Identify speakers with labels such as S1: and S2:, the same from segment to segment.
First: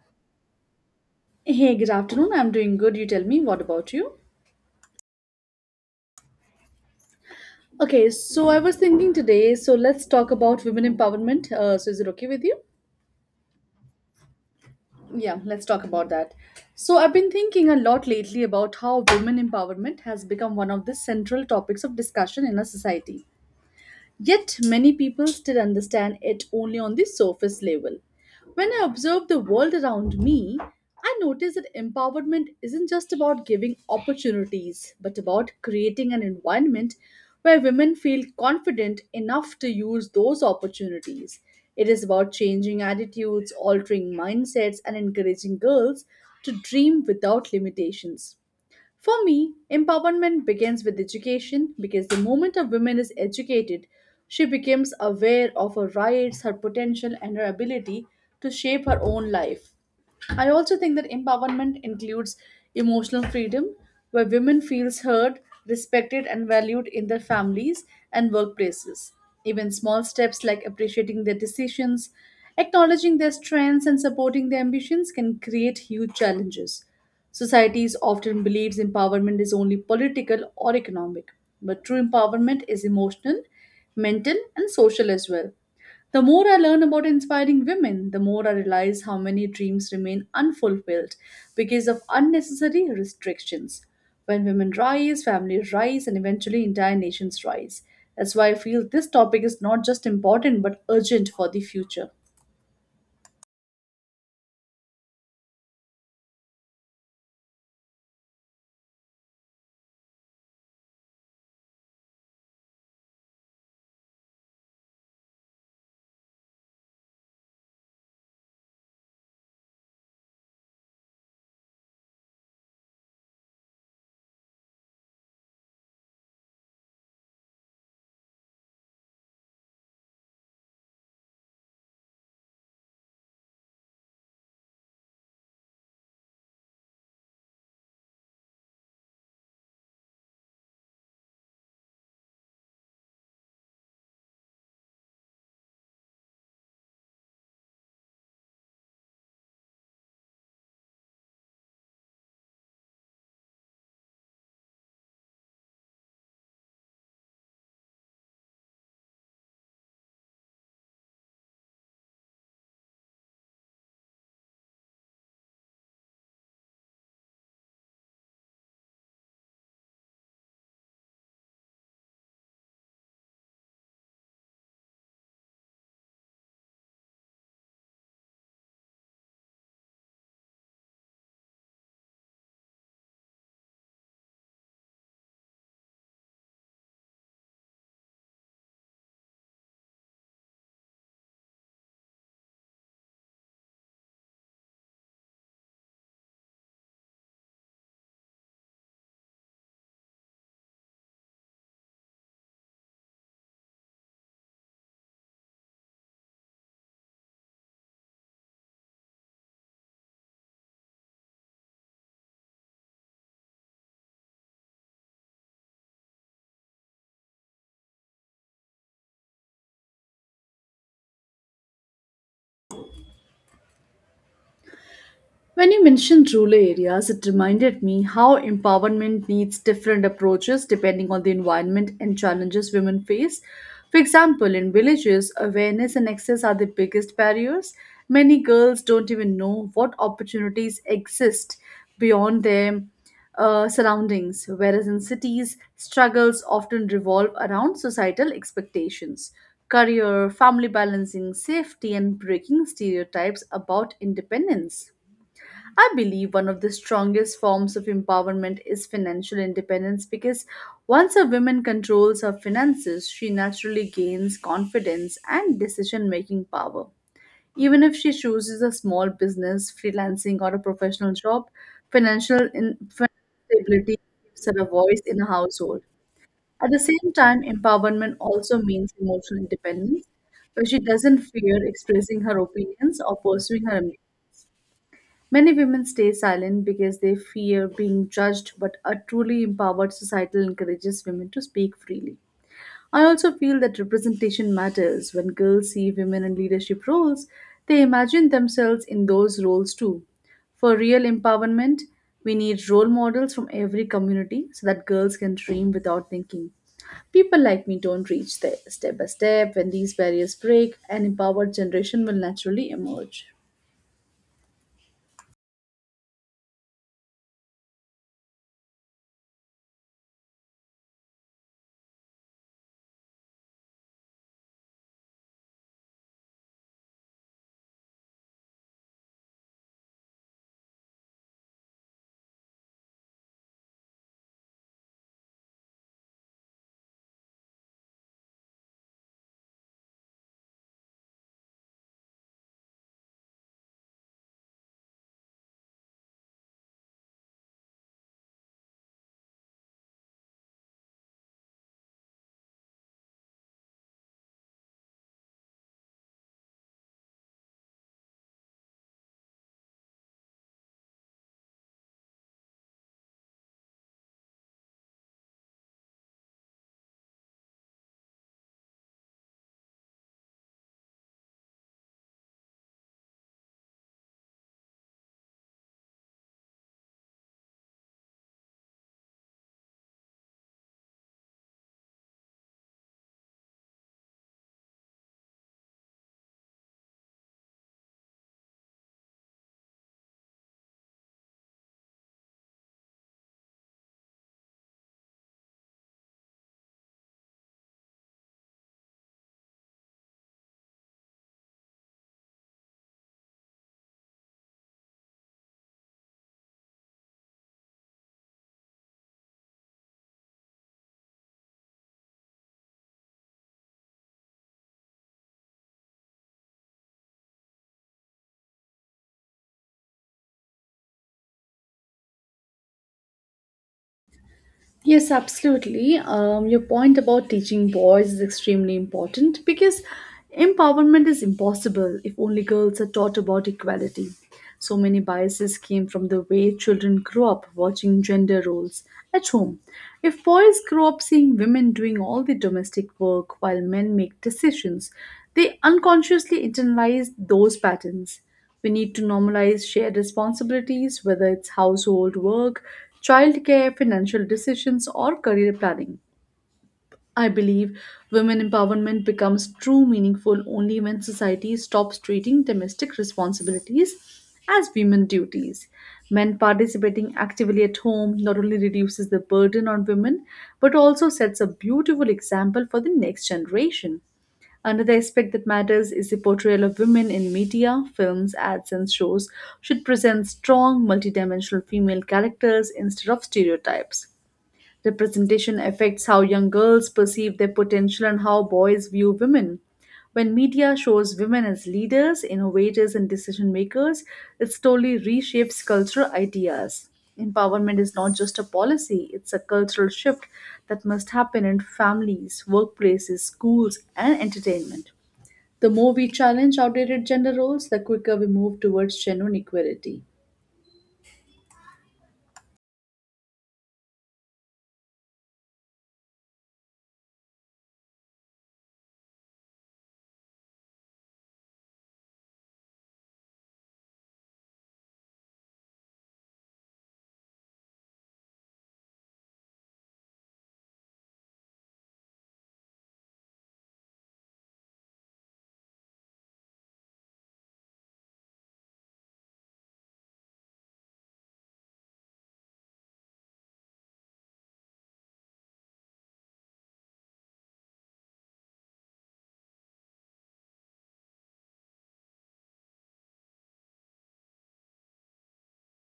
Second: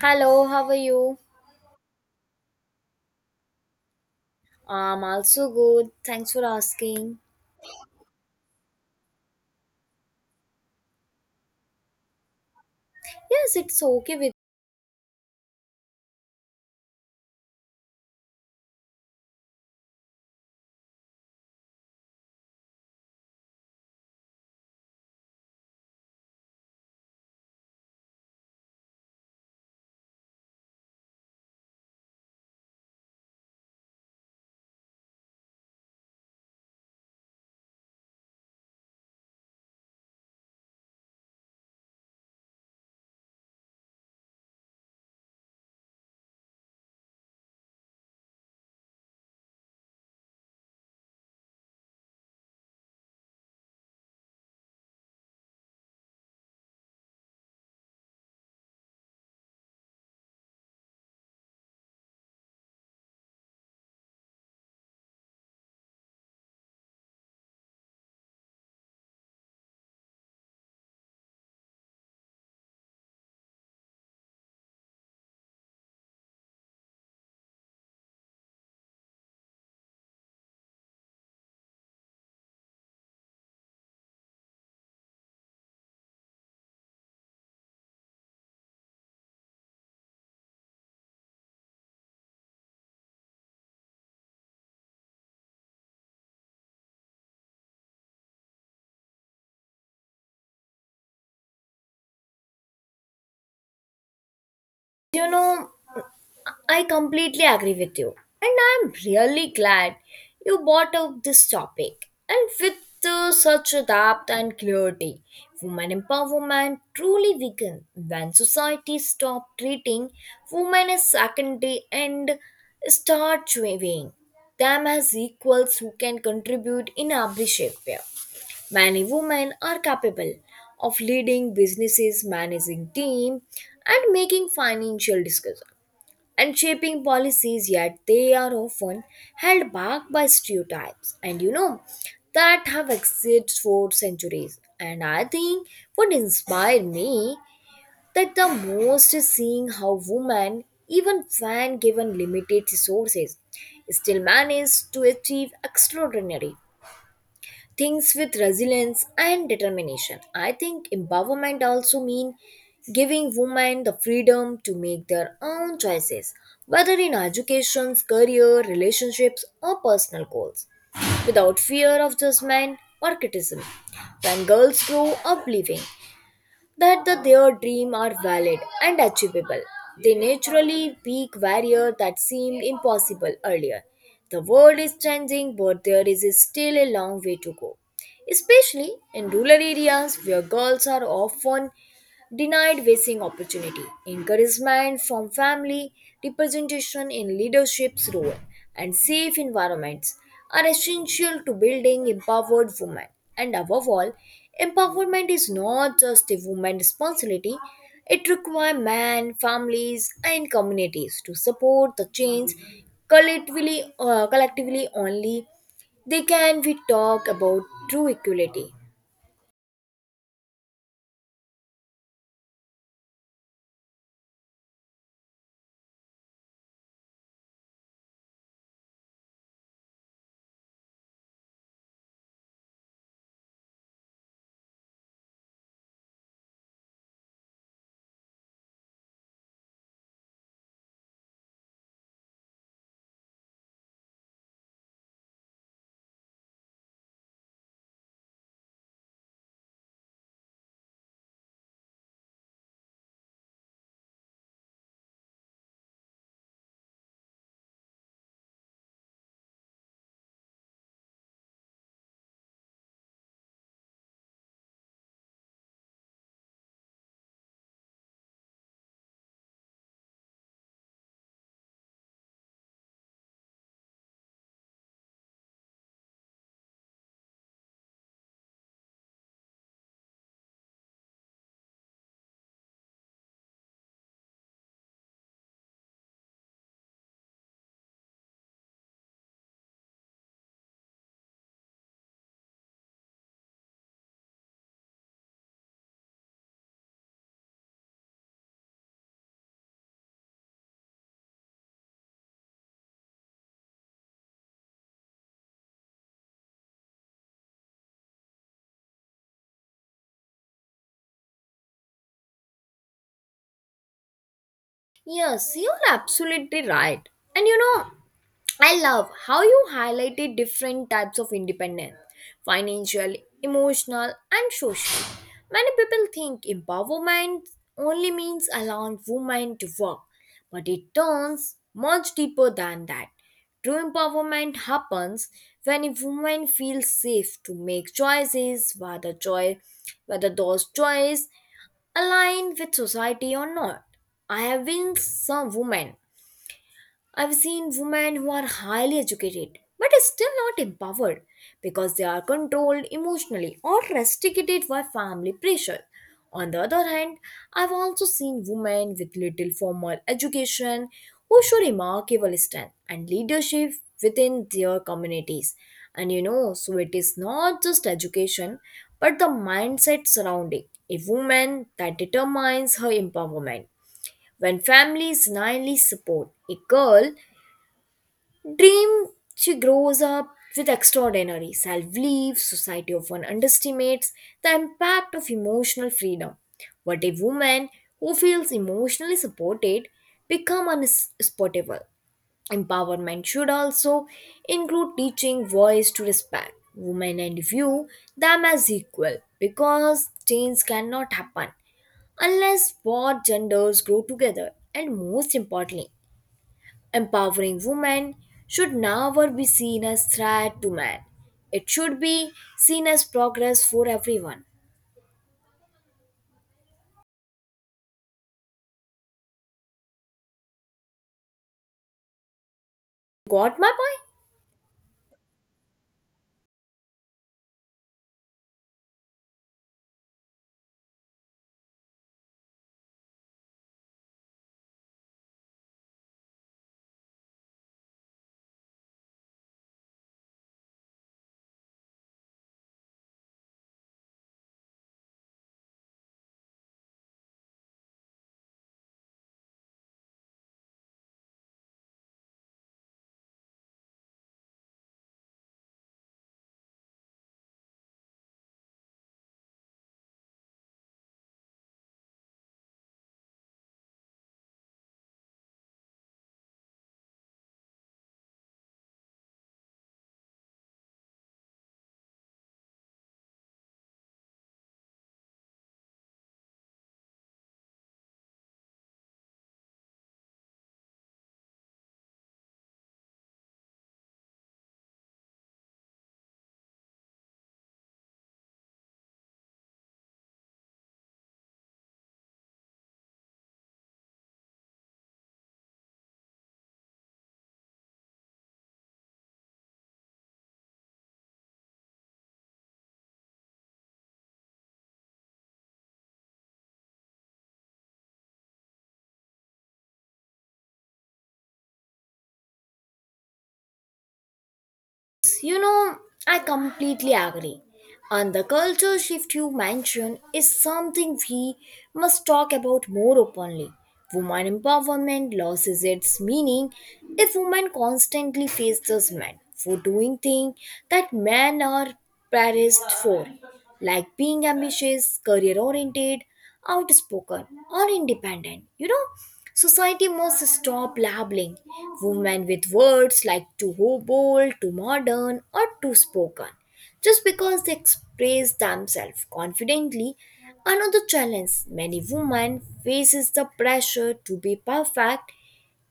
S1: Hello, how are you?
S2: Hey, good afternoon. I'm doing good. You tell me, what about you?
S1: I'm also good. Thanks for asking.
S2: Okay, so I was thinking today, so let's talk about women empowerment. Is it okay with you?
S1: Yes, it's okay with.
S2: Yeah, let's talk about that. So, I've been thinking a lot lately about how women empowerment has become one of the central topics of discussion in our society. Yet many people still understand it only on the surface level. When I observe the world around me, I notice that empowerment isn't just about giving opportunities, but about creating an environment where women feel confident enough to use those opportunities. It is about changing attitudes, altering mindsets, and encouraging girls to dream without limitations. For me, empowerment begins with education because the moment a woman is educated, she becomes aware of her rights, her potential, and her ability to shape her own life. I also think that empowerment includes emotional freedom, where women feels heard, respected, and valued in their families and workplaces. Even small steps like appreciating their decisions, acknowledging their strengths, and supporting their ambitions can create huge challenges. Societies often believes empowerment is only political or economic, but true empowerment is emotional, mental, and social as well. The more I learn about inspiring women, the more I realize how many dreams remain unfulfilled because of unnecessary restrictions. When women rise, families rise, and eventually entire nations rise. That's why I feel this topic is not just important but urgent for the future.
S1: you know, I completely agree with you. And I'm really glad you brought up this topic. And with such depth and clarity, women empowerment truly weaken when society stop treating women as secondary and start weighing them as equals who can contribute in every shape. Many women are capable of leading businesses, managing teams, and making financial decisions and shaping policies, yet they are often held back by stereotypes. That have existed for centuries. And I think what inspired me that the most is seeing how women, even when given limited resources, still manage to achieve extraordinary things with resilience and determination. I think empowerment also mean giving women the freedom to make their own choices, whether in education, career, relationships, or personal goals, without fear of judgment or criticism. When girls grow up believing that their dreams are valid and achievable, they naturally peak barrier that seemed impossible earlier. The world is changing, but there is still a long way to go, especially in rural areas where girls are often denied racing opportunity. Encouragement from family, representation in leadership's role, and safe environments are essential to building empowered women. And above all, empowerment is not just a woman's responsibility. It requires men, families, and communities to support the change collectively only. They can we talk about true equality.
S2: When you mentioned rural areas, it reminded me how empowerment needs different approaches depending on the environment and challenges women face. For example, in villages, awareness and access are the biggest barriers. Many girls don't even know what opportunities exist beyond their surroundings, whereas in cities, struggles often revolve around societal expectations. Career, family balancing, safety, and breaking stereotypes about independence. I believe one of the strongest forms of empowerment is financial independence because once a woman controls her finances, she naturally gains confidence and decision making power. Even if she chooses a small business, freelancing, or a professional job, financial stability gives her a voice in a household. At the same time, empowerment also means emotional independence, where she doesn't fear expressing her opinions or pursuing her ambitions. Many women stay silent because they fear being judged, but a truly empowered society encourages women to speak freely. I also feel that representation matters. When girls see women in leadership roles, they imagine themselves in those roles too. For real empowerment, we need role models from every community so that girls can dream without thinking. People like me don't reach there. Step by step, when these barriers break, an empowered generation will naturally emerge.
S1: Yes, you're absolutely right. And you know, I love how you highlighted different types of independence: financial, emotional, and social. Many people think empowerment only means allowing women to work, but it turns much deeper than that. True empowerment happens when a woman feels safe to make choices, whether those choices aligned with society or not. I have been some women I've seen women who are highly educated but are still not empowered because they are controlled emotionally or restricted by family pressure. On the other hand, I've also seen women with little formal education who show remarkable strength and leadership within their communities. So it is not just education but the mindset surrounding a woman that determines her empowerment. When families naively support a girl dream, she grows up with extraordinary self belief. Society often underestimates the impact of emotional freedom. But a woman who feels emotionally supported become unspotable. Empowerment should also include teaching voice to respect women and view them as equal, because change cannot happen unless both genders grow together. And most importantly, empowering women should never be seen as threat to men. It should be seen as progress for everyone. Got my point?
S2: Yes, absolutely. Your point about teaching boys is extremely important because empowerment is impossible if only girls are taught about equality. So many biases came from the way children grew up watching gender roles at home. If boys grow up seeing women doing all the domestic work while men make decisions, they unconsciously internalize those patterns. We need to normalize shared responsibilities, whether it's household work, childcare, financial decisions, or career planning. I believe women empowerment becomes true meaningful only when society stops treating domestic responsibilities as women duties. Men participating actively at home not only reduces the burden on women but also sets a beautiful example for the next generation. Another aspect that matters is the portrayal of women in media, films, ads, and shows should present strong, multidimensional female characters instead of stereotypes. Representation affects how young girls perceive their potential and how boys view women. When media shows women as leaders, innovators, and decision makers, it slowly reshapes cultural ideas. Empowerment is not just a policy, it's a cultural shift that must happen in families, workplaces, schools, and entertainment. The more we challenge outdated gender roles, the quicker we move towards genuine equality.
S1: You know, I completely agree. And the culture shift you mentioned is something we must talk about more openly. Woman empowerment loses its meaning if women constantly face those men for doing things that men are praised for, like being ambitious, career oriented, outspoken, or independent. Society must stop labeling women with words like too bold, too modern, or too spoken, just because they express themselves confidently. Another challenge many women faces the pressure to be perfect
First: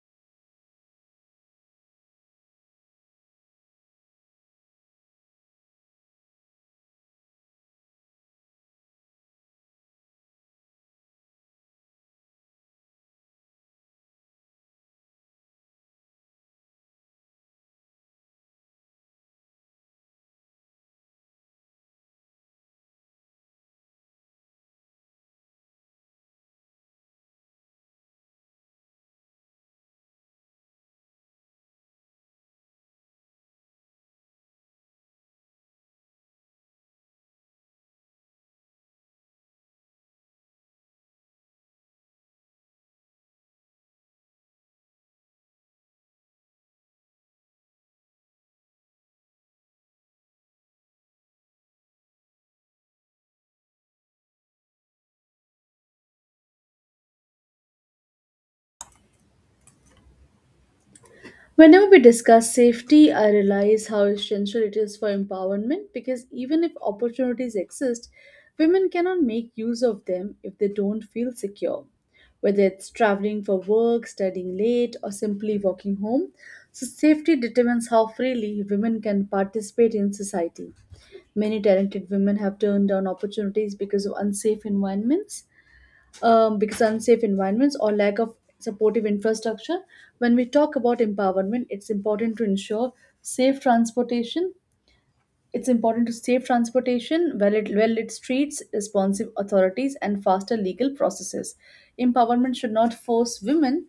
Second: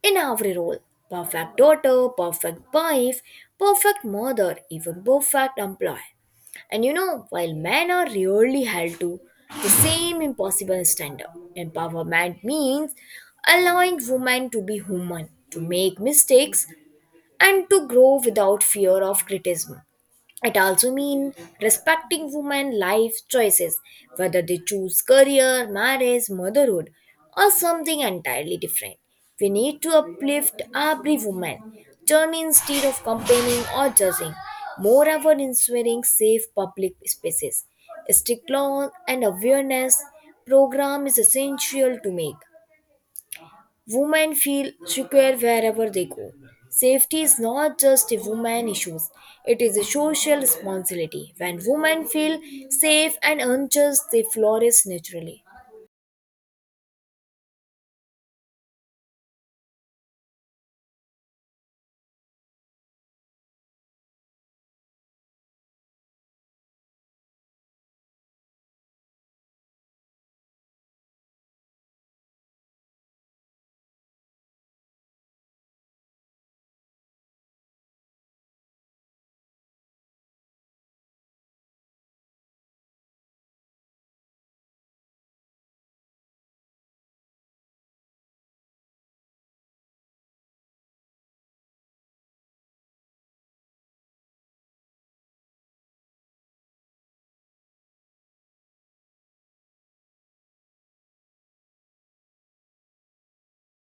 S1: in every role: perfect daughter, perfect wife, perfect mother, even perfect employee. While men are rarely held to the same impossible standard, empowerment means allowing women to be human, to make mistakes, and to grow without fear of criticism. It also means respecting women's life choices, whether they choose career, marriage, motherhood, or something entirely different. We need to uplift every woman journey instead of complaining or judging. Moreover, ensuring safe public spaces, strict laws, and awareness program is essential to make women feel secure wherever they go. Safety is not just a woman issue, it is a social responsibility. When women feel safe and unjust, they flourish naturally.
S2: Whenever we discuss safety, I realize how essential it is for empowerment because even if opportunities exist, women cannot make use of them if they don't feel secure. Whether it's traveling for work, studying late, or simply walking home, so safety determines how freely women can participate in society. Many talented women have turned down opportunities because of unsafe environments, because unsafe environments or lack of supportive infrastructure. When we talk about empowerment, it's important to ensure safe transportation. It's important to safe transportation, well-lit streets, responsive authorities, and faster legal processes. Empowerment should not force women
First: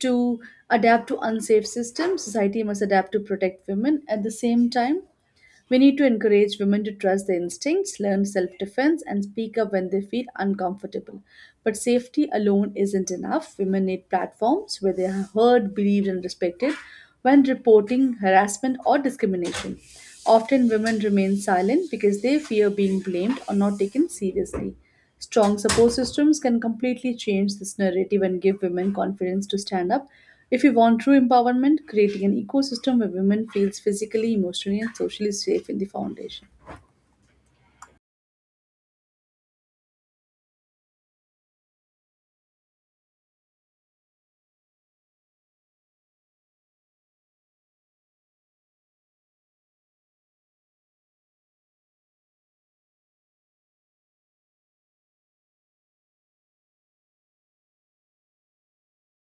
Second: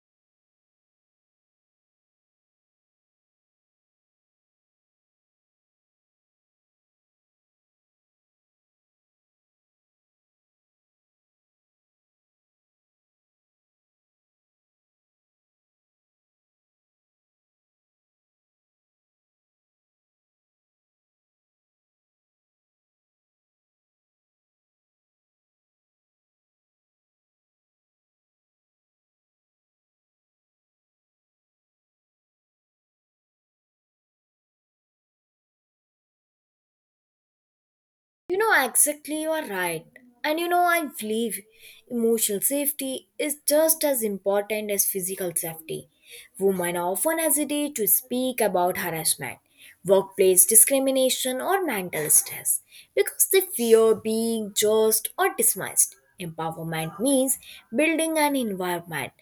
S2: to adapt to unsafe systems. Society must adapt to protect women. At the same time, we need to encourage women to trust their instincts, learn self defense, and speak up when they feel uncomfortable. But safety alone isn't enough. Women need platforms where they are heard, believed, and respected when reporting harassment or discrimination. Often, women remain silent because they fear being blamed or not taken seriously. Strong support systems can completely change this narrative and give women confidence to stand up. If we want true empowerment, creating an ecosystem where women feels physically, emotionally, and socially safe in the foundation.
S1: Exactly, you are right. I believe emotional safety is just as important as physical safety. Women often hesitate to speak about harassment, workplace discrimination, or mental stress because they fear being judged or dismissed. Empowerment means building an environment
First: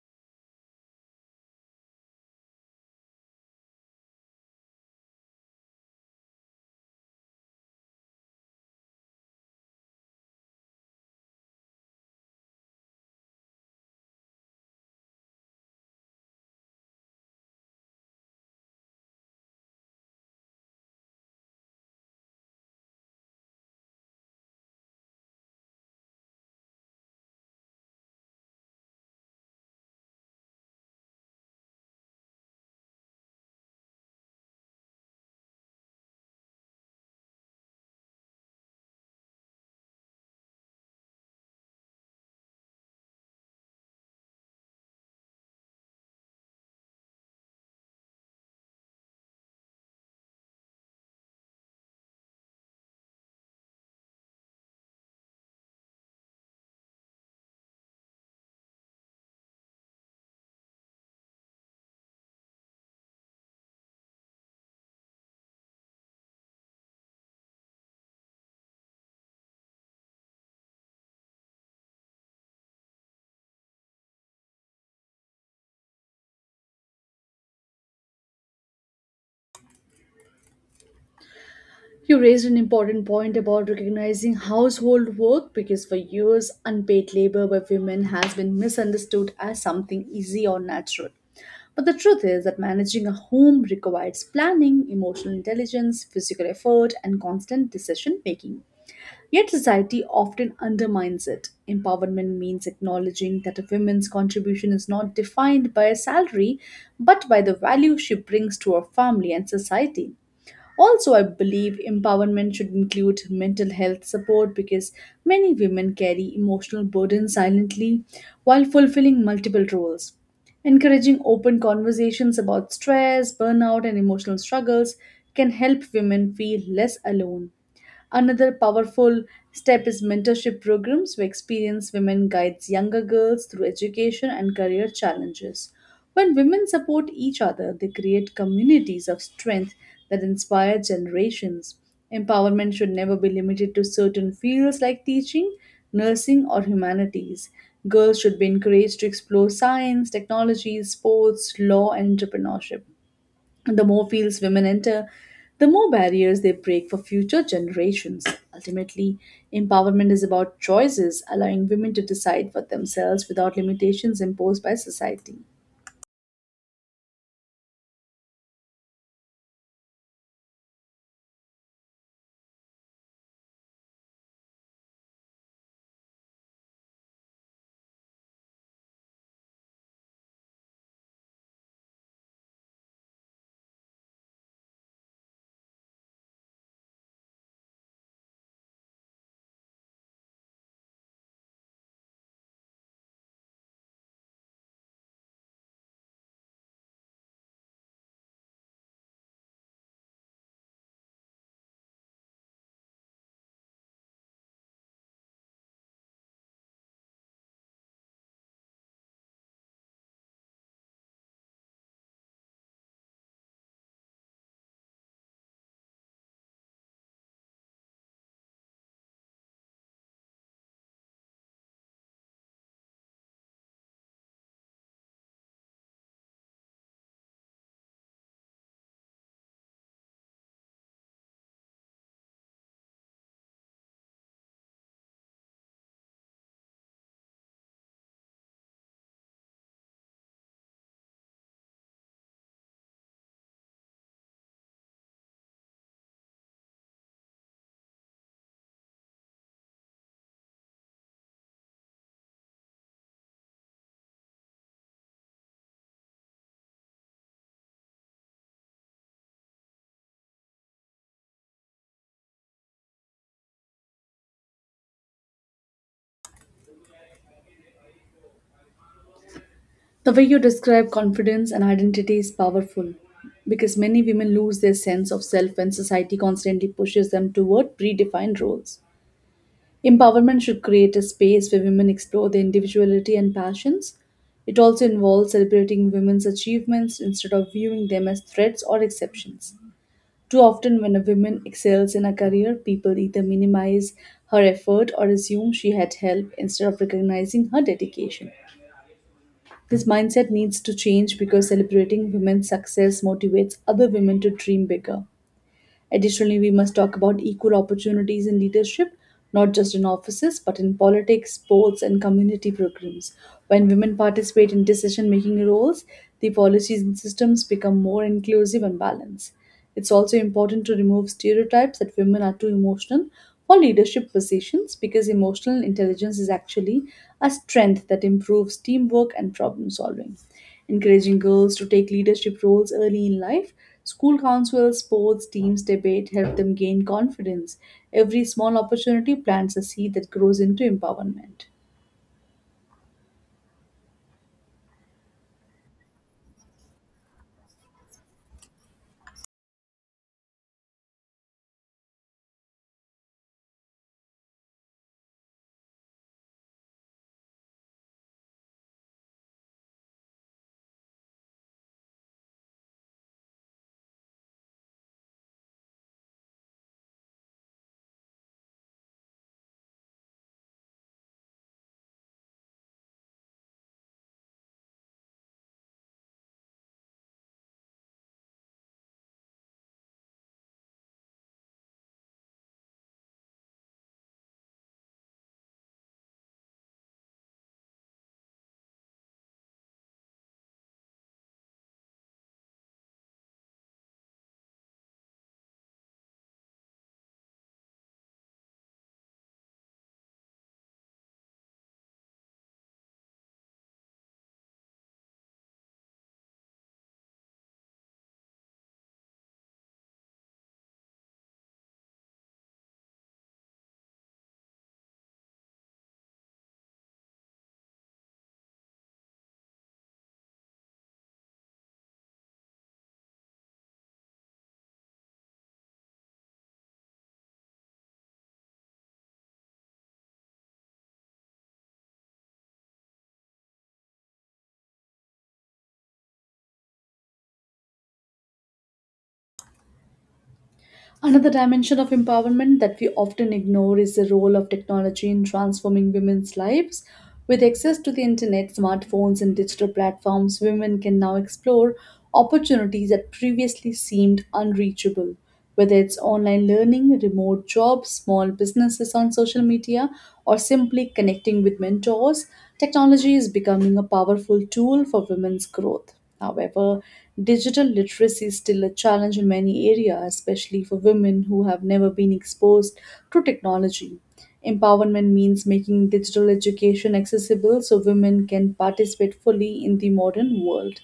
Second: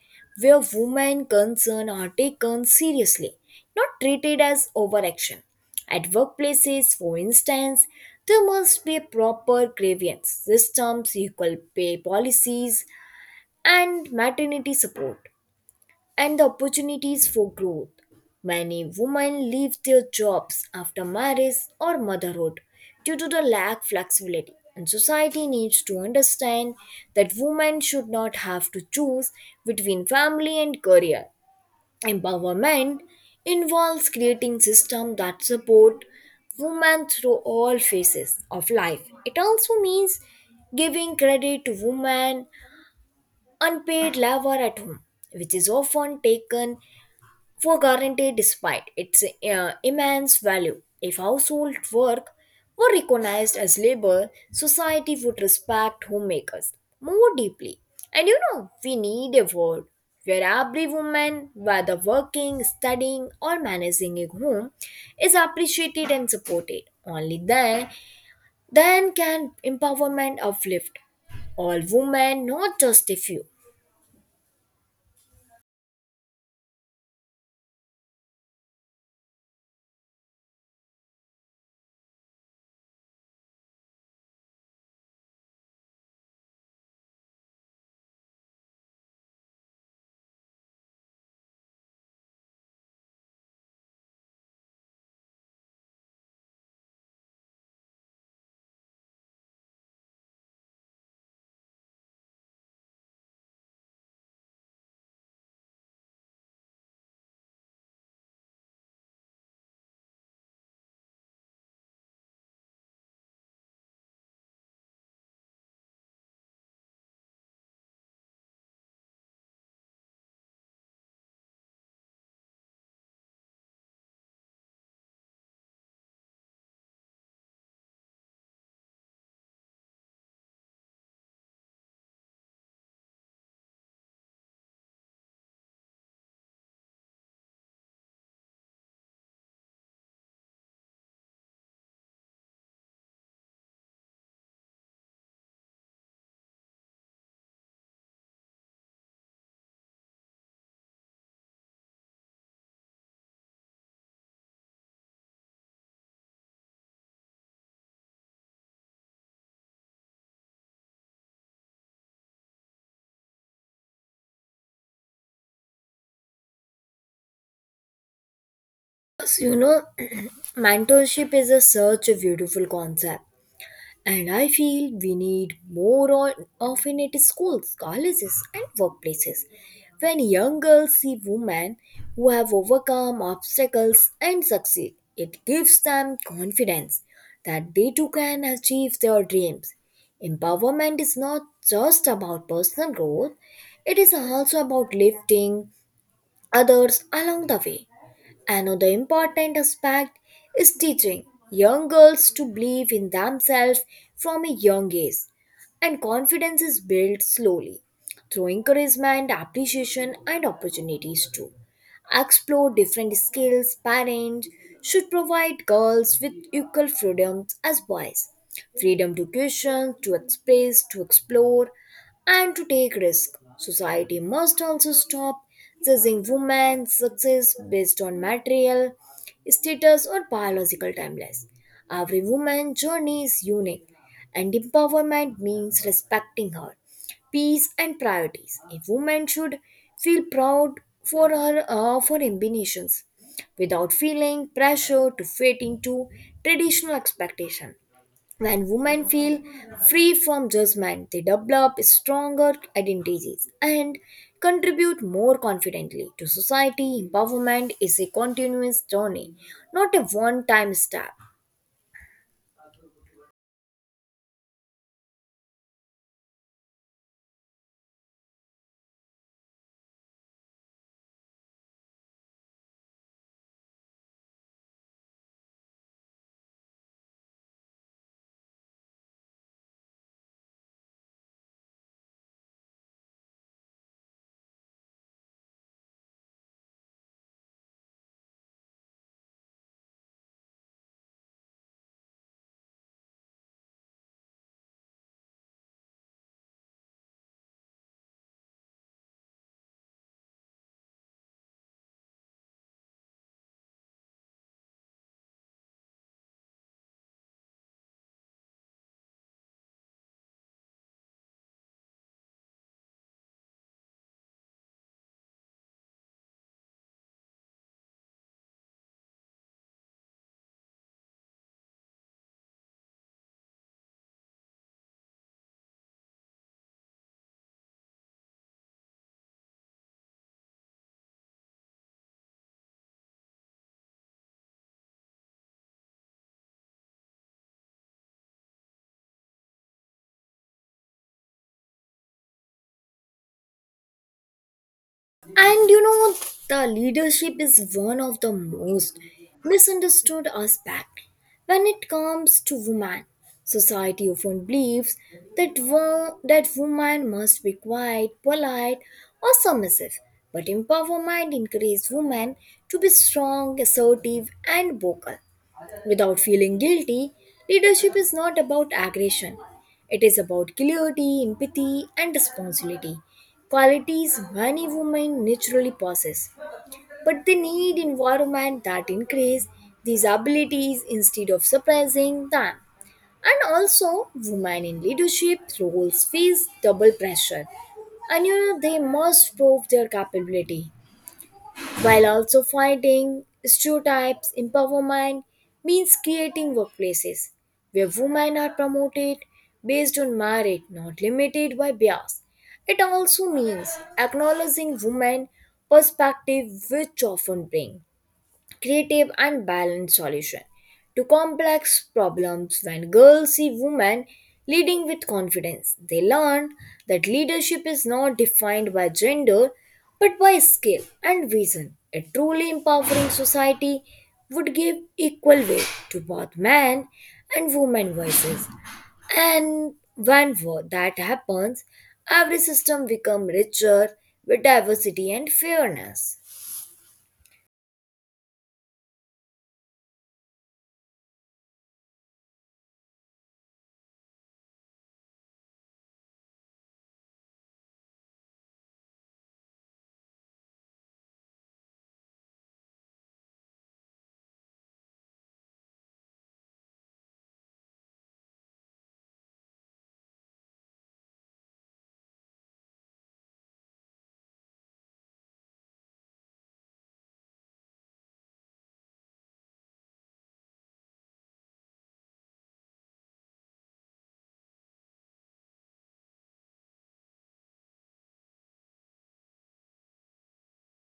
S1: where women concern are taken seriously, not treated as overaction. At workplaces, for instance, there must be proper grievance systems, equal pay policies, and maternity support, and the opportunities for growth. Many women leave their jobs after marriage or motherhood due to the lack flexibility. And society needs to understand that women should not have to choose between family and career. Empowerment involves creating systems that support women through all phases of life. It also means giving credit to women unpaid labor at home, which is often taken for guarantee despite its immense value. If household work were recognized as labor, society would respect homemakers more deeply. We need a world where every woman, whether working, studying, or managing a home, is appreciated and supported. Only then can empowerment uplift all women, not just a few.
S2: You raised an important point about recognizing household work because for years, unpaid labor by women has been misunderstood as something easy or natural. But the truth is that managing a home requires planning, emotional intelligence, physical effort, and constant decision making. Yet society often undermines it. Empowerment means acknowledging that a woman's contribution is not defined by a salary, but by the value she brings to her family and society. Also, I believe empowerment should include mental health support because many women carry emotional burdens silently while fulfilling multiple roles. Encouraging open conversations about stress, burnout, and emotional struggles can help women feel less alone. Another powerful step is mentorship programs where experienced women guides younger girls through education and career challenges. When women support each other, they create communities of strength that inspire generations. Empowerment should never be limited to certain fields like teaching, nursing, or humanities. Girls should be encouraged to explore science, technology, sports, law, and entrepreneurship. The more fields women enter, the more barriers they break for future generations. Ultimately, empowerment is about choices, allowing women to decide for themselves without limitations imposed by society.
S1: So, mentorship is a such a beautiful concept. And I feel we need more on, often at schools, colleges, and workplaces. When young girls see women who have overcome obstacles and succeed, it gives them confidence that they too can achieve their dreams. Empowerment is not just about personal growth, it is also about lifting others along the way. Another important aspect is teaching young girls to believe in themselves from a young age, and confidence is built slowly through encouragement, appreciation, and opportunities too. Explore different skills. Parents should provide girls with equal freedoms as boys: freedom to question, to express, to explore, and to take risk. Society must also stop judging women's success based on material, status, or biological timelines. Every woman's journey is unique, and empowerment means respecting her peace and priorities. A woman should feel proud for her for ambitions without feeling pressure to fit into traditional expectation. When women feel free from judgment, they develop stronger identities and contribute more confidently to society. Empowerment is a continuous journey, not a one time step.
S2: The way you describe confidence and identity is powerful because many women lose their sense of self when society constantly pushes them toward predefined roles. Empowerment should create a space where women explore their individuality and passions. It also involves celebrating women's achievements instead of viewing them as threats or exceptions. Too often, when a woman excels in a career, people either minimize her effort or assume she had help instead of recognizing her dedication. This mindset needs to change because celebrating women's success motivates other women to dream bigger. Additionally, we must talk about equal opportunities in leadership, not just in offices, but in politics, sports, and community programs. When women participate in decision making roles, the policies and systems become more inclusive and balanced. It's also important to remove stereotypes that women are too emotional for leadership positions because emotional intelligence is actually a strength that improves teamwork and problem solving encouraging girls to take leadership roles early in life. School councils, sports teams, debate help them gain confidence. Every small opportunity plants a seed that grows into empowerment.
S1: And you know, the leadership is one of the most misunderstood aspect when it comes to women. Society often believes that that women must be quiet, polite, or submissive. But empowerment encourages women to be strong, assertive, and vocal without feeling guilty. Leadership is not about aggression. It is about clarity, empathy, and responsibility. Qualities many women naturally possess, but they need environment that increase these abilities instead of suppressing them. And also, women in leadership roles face double pressure, and they must prove their capability while also fighting stereotypes. Empowerment means creating workplaces where women are promoted based on merit, not limited by bias. It also means acknowledging women perspective, which often bring creative and balanced solution to complex problems. When girls see women leading with confidence, they learn that leadership is not defined by gender but by skill and vision. A truly empowering society would give equal weight to both men and women voices. And when that happens, every system becomes richer with diversity and fairness.
S2: Another dimension of empowerment that we often ignore is the role of technology in transforming women's lives. With access to the internet, smartphones, and digital platforms, women can now explore opportunities that previously seemed unreachable. Whether it's online learning, remote jobs, small businesses on social media, or simply connecting with mentors, technology is becoming a powerful tool for women's growth. However, digital literacy is still a challenge in many areas, especially for women who have never been exposed to technology. Empowerment means making digital education accessible so women can participate fully in the modern world.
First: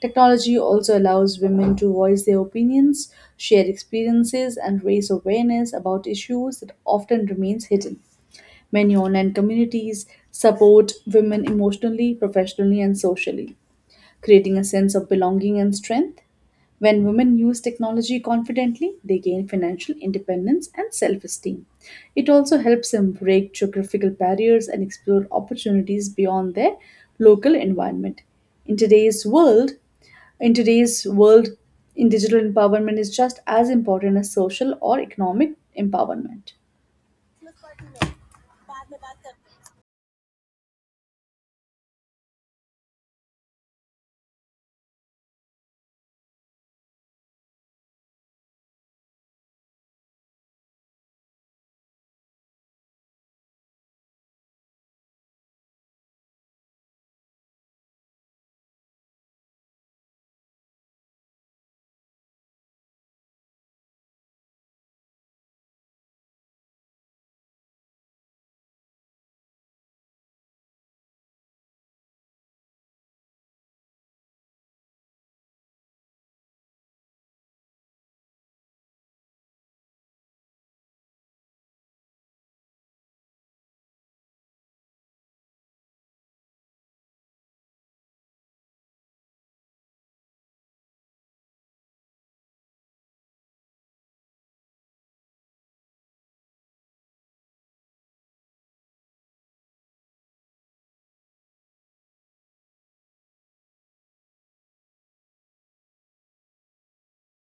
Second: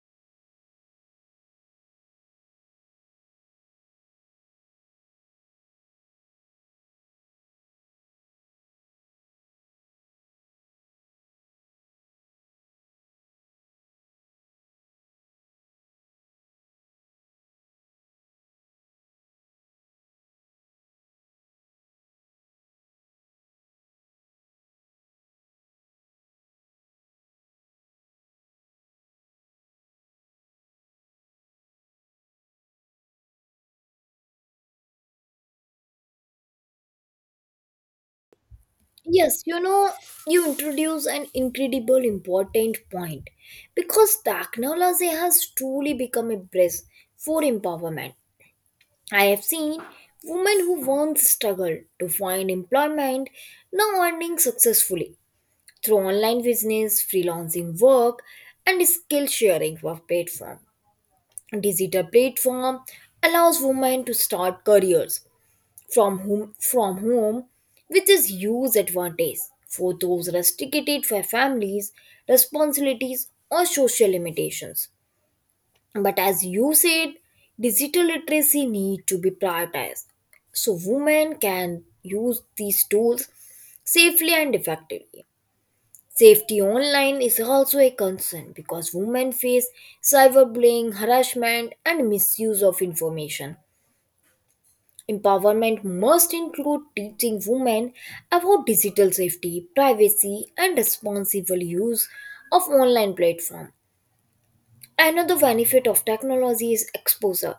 S2: Technology also allows women to voice their opinions, share experiences, and raise awareness about issues that often remains hidden. Many online communities support women emotionally, professionally, and socially, creating a sense of belonging and strength. When women use technology confidently, they gain financial independence and self esteem. It also helps them break geographical barriers and explore opportunities beyond their local environment. In today's world, in today's world, in digital empowerment is just as important as social or economic empowerment.
S1: Yes, you introduce an incredible important point because technology has truly become a bridge for empowerment. I have seen women who once struggled to find employment now earning successfully through online business, freelancing work, and skill sharing for platform. Digital platform allows women to start careers from home, which is huge advantage for those restricted by families responsibilities or social limitations. But as you said, digital literacy need to be prioritized so women can use these tools safely and effectively. Safety online is also a concern because women face cyberbullying, harassment, and misuse of information. Empowerment must include teaching women about digital safety, privacy, and responsible use of online platform. Another benefit of technology is exposure.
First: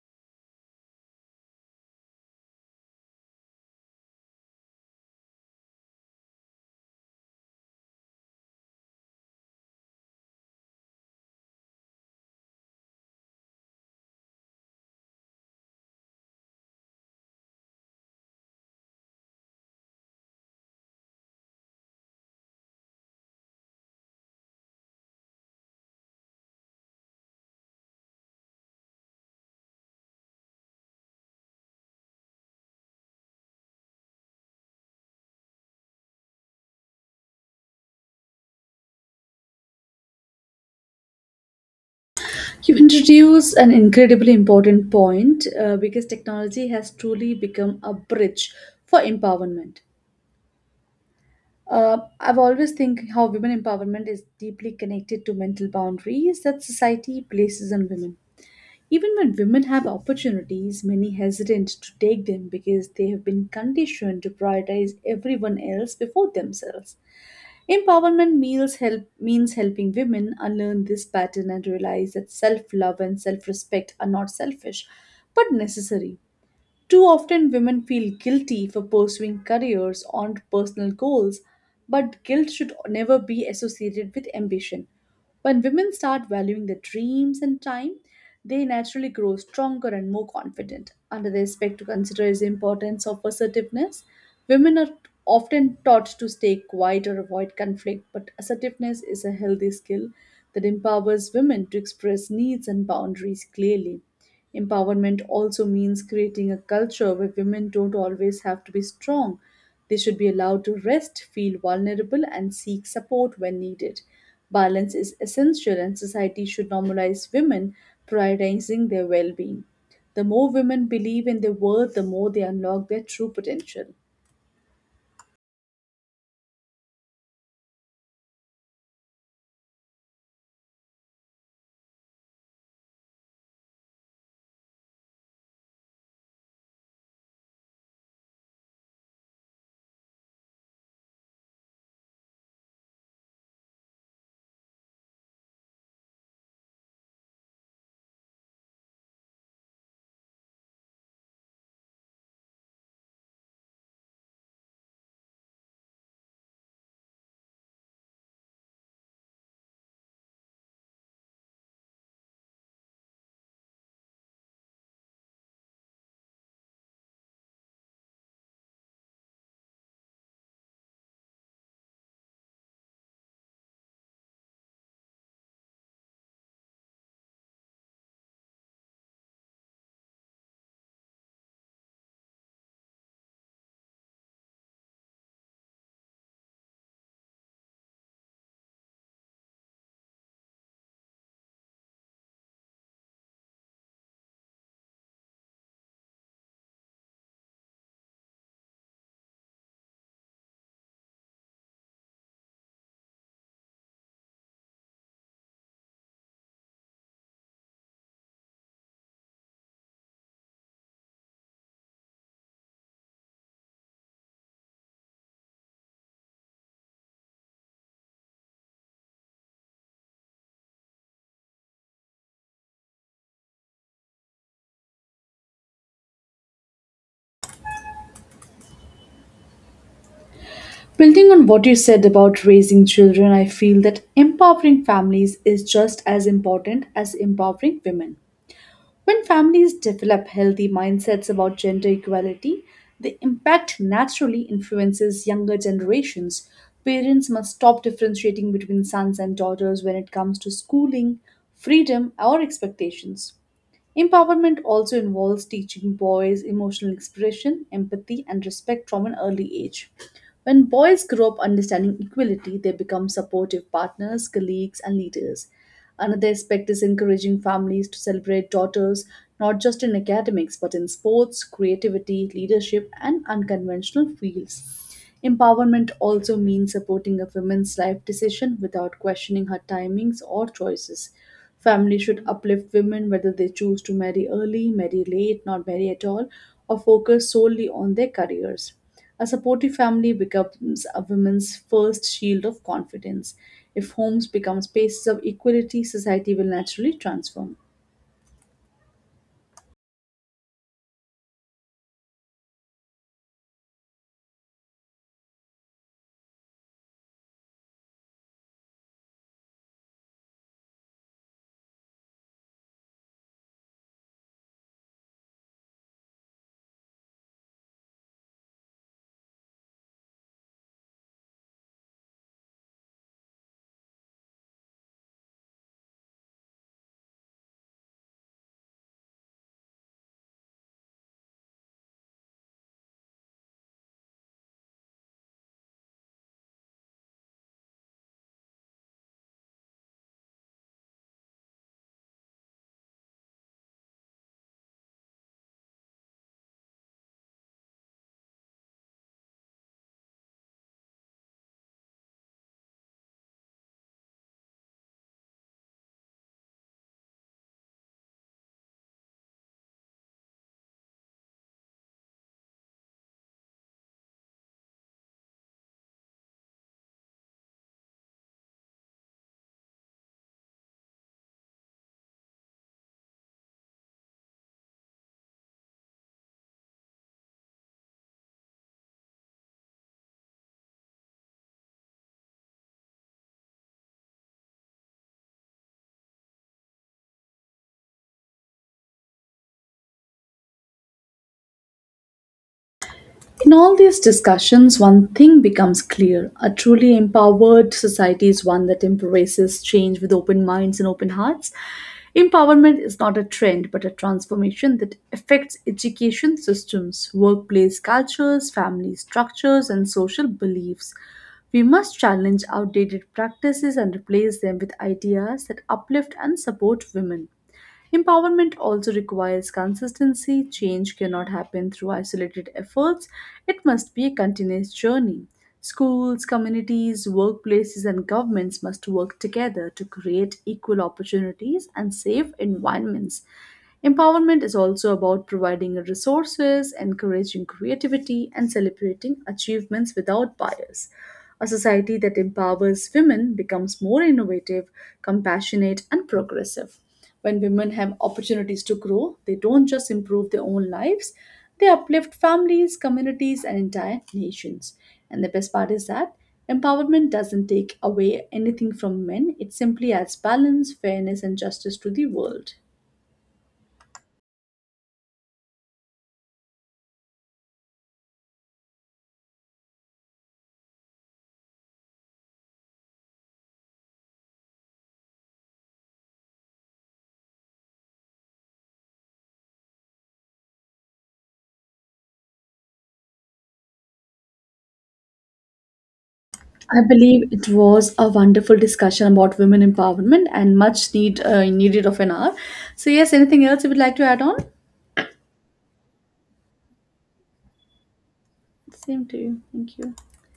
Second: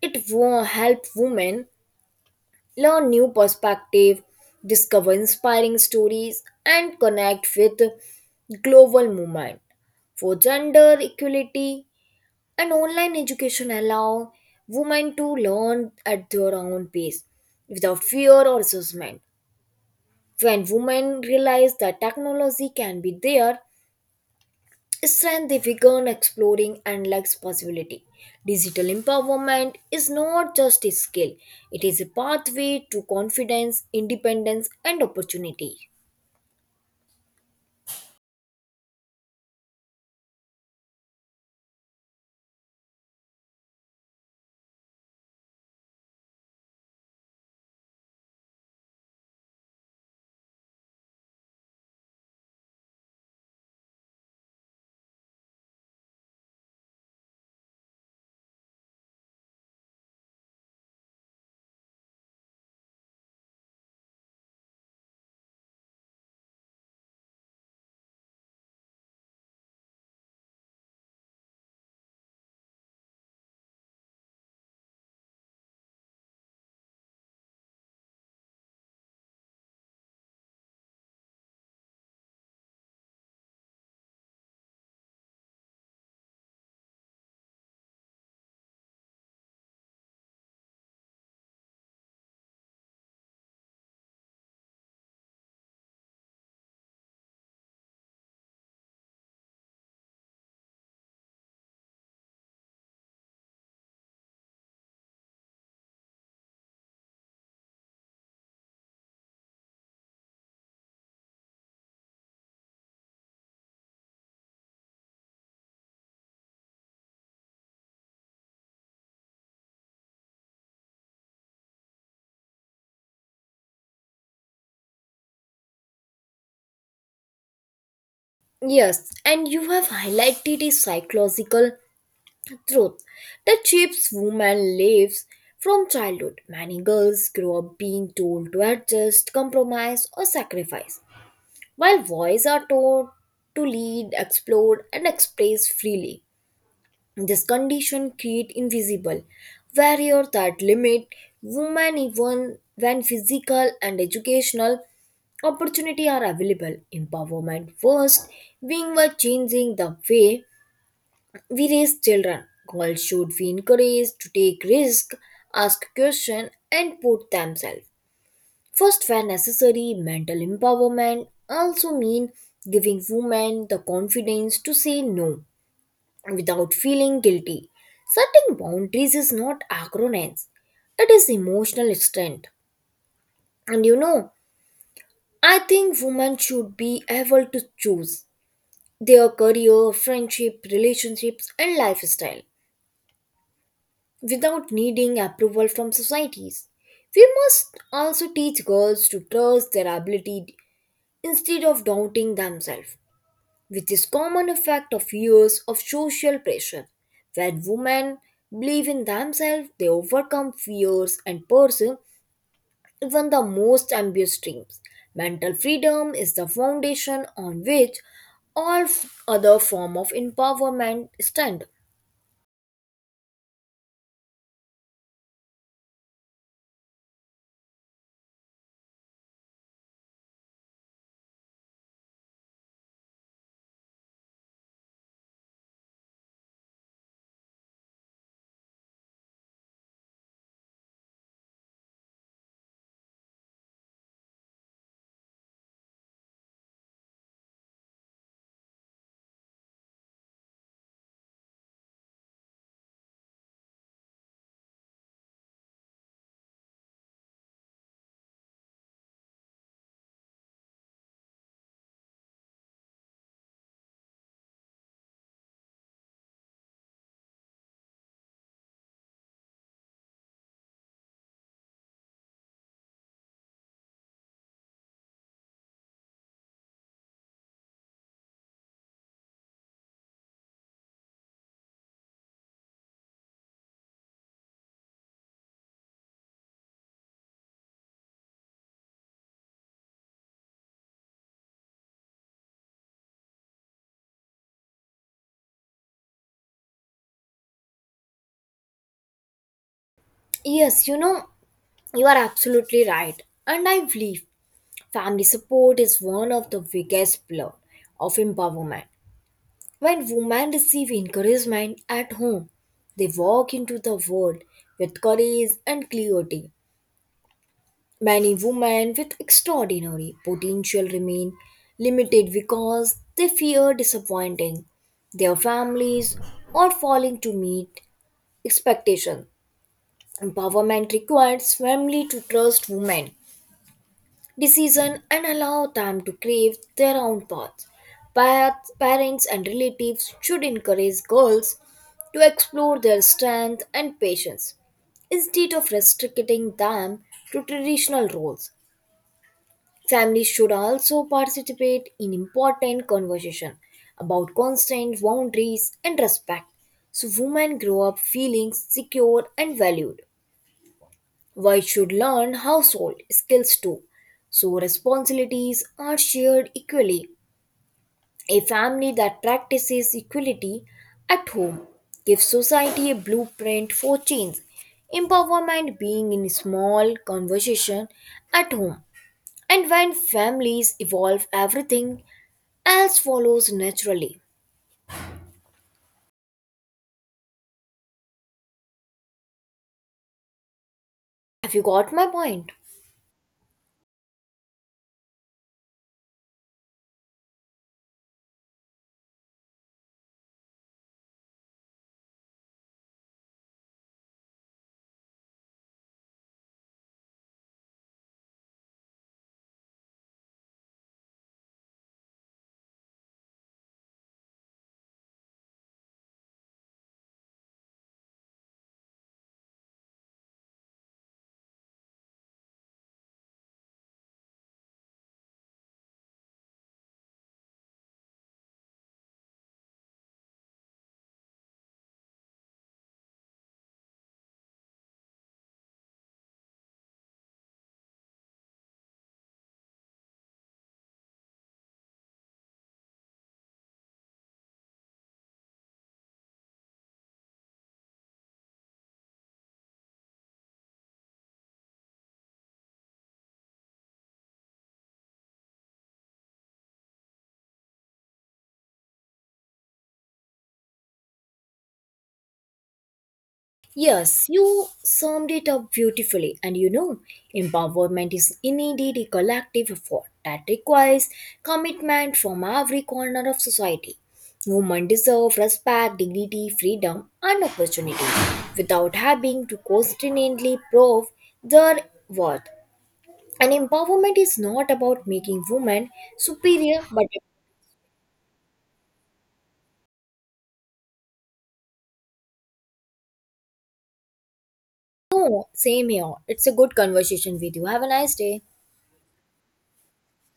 S1: It will help women learn new perspective, discover inspiring stories, and connect with global movement for gender equality. And online education allow women to learn at their own pace without fear or assessment. When women realize that technology can be their strength, they begin exploring endless possibility. Digital empowerment is not just a skill, it is a pathway to confidence, independence, and opportunity.
S2: You introduce an incredibly important point because technology has truly become a bridge for empowerment. I've always think how women empowerment is deeply connected to mental boundaries that society places on women. Even when women have opportunities, many hesitant to take them because they have been conditioned to prioritize everyone else before themselves. Empowerment means help means helping women unlearn this pattern and realize that self-love and self-respect are not selfish, but necessary. Too often, women feel guilty for pursuing careers or personal goals, but guilt should never be associated with ambition. When women start valuing their dreams and time, they naturally grow stronger and more confident. Another aspect to consider is the importance of assertiveness. Women are often taught to stay quiet or avoid conflict, but assertiveness is a healthy skill that empowers women to express needs and boundaries clearly. Empowerment also means creating a culture where women don't always have to be strong. They should be allowed to rest, feel vulnerable, and seek support when needed. Balance is essential, and society should normalize women, prioritizing their well being. The more women believe in their worth, the more they unlock their true potential.
S1: Yes, and you have highlighted a psychological truth that shapes women lives from childhood. Many girls grow up being told to adjust, compromise, or sacrifice, while boys are taught to lead, explore, and express freely. This condition creates invisible barrier that limit women even when physical and educational opportunity are available. Empowerment first being by changing the way we raise children. Girls should be encouraged to take risks, ask questions, and put themselves first where necessary. Mental empowerment also means giving women the confidence to say no without feeling guilty. Setting boundaries is not arrogance; it is emotional strength. And you know, I think women should be able to choose their career, friendship, relationships, and lifestyle without needing approval from societies. We must also teach girls to trust their ability instead of doubting themselves, which is common effect of years of social pressure. When women believe in themselves, they overcome fears and pursue even the most ambitious dreams. Mental freedom is the foundation on which all other form of empowerment stand.
S2: Building on what you said about raising children, I feel that empowering families is just as important as empowering women. When families develop healthy mindsets about gender equality, the impact naturally influences younger generations. Parents must stop differentiating between sons and daughters when it comes to schooling, freedom, or expectations. Empowerment also involves teaching boys emotional expression, empathy, and respect from an early age. When boys grow up understanding equality, they become supportive partners, colleagues, and leaders. Another aspect is encouraging families to celebrate daughters not just in academics but in sports, creativity, leadership, and unconventional fields. Empowerment also means supporting a woman's life decision without questioning her timings or choices. Families should uplift women whether they choose to marry early, marry late, not marry at all, or focus solely on their careers. A supportive family becomes a woman's first shield of confidence. If homes become spaces of equality, society will naturally transform.
S1: Yes, you are absolutely right. And I believe family support is one of the biggest pillar of empowerment. When women receive encouragement at home, they walk into the world with courage and clarity. Many women with extraordinary potential remain limited because they fear disappointing their families or failing to meet expectations. Empowerment requires family to trust women decision and allow them to crave their own paths. Parents and relatives should encourage girls to explore their strength and patience instead of restricting them to traditional roles. Families should also participate in important conversation about consent, boundaries, and respect so women grow up feeling secure and valued. Wives should learn household skills too, so responsibilities are shared equally. A family that practices equality at home gives society a blueprint for change. Empowerment being in small conversation at home. And when families evolve, everything else follows naturally. Have you got my point?
S2: In all these discussions, one thing becomes clear. A truly empowered society is one that embraces change with open minds and open hearts. Empowerment is not a trend, but a transformation that affects education systems, workplace cultures, family structures, and social beliefs. We must challenge outdated practices and replace them with ideas that uplift and support women. Empowerment also requires consistency. Change cannot happen through isolated efforts, it must be a continuous journey. Schools, communities, workplaces, and governments must work together to create equal opportunities and safe environments. Empowerment is also about providing resources, encouraging creativity, and celebrating achievements without bias. A society that empowers women becomes more innovative, compassionate, and progressive. When women have opportunities to grow, they don't just improve their own lives, they uplift families, communities, and entire nations. And the best part is that empowerment doesn't take away anything from men, it simply adds balance, fairness, and justice to the world.
S1: Yes, you summed it up beautifully. Empowerment is indeed a collective effort that requires commitment from every corner of society. Women deserve respect, dignity, freedom, and opportunity without having to constantly prove their worth. And empowerment is not about making women superior,
S2: I
S1: but.
S2: believe it was a wonderful discussion about women empowerment and much needed of an hour. So yes, anything else you would like to add on?
S1: No, same here. It's a good conversation with you. Have a nice day.
S2: Same to you. Thank you.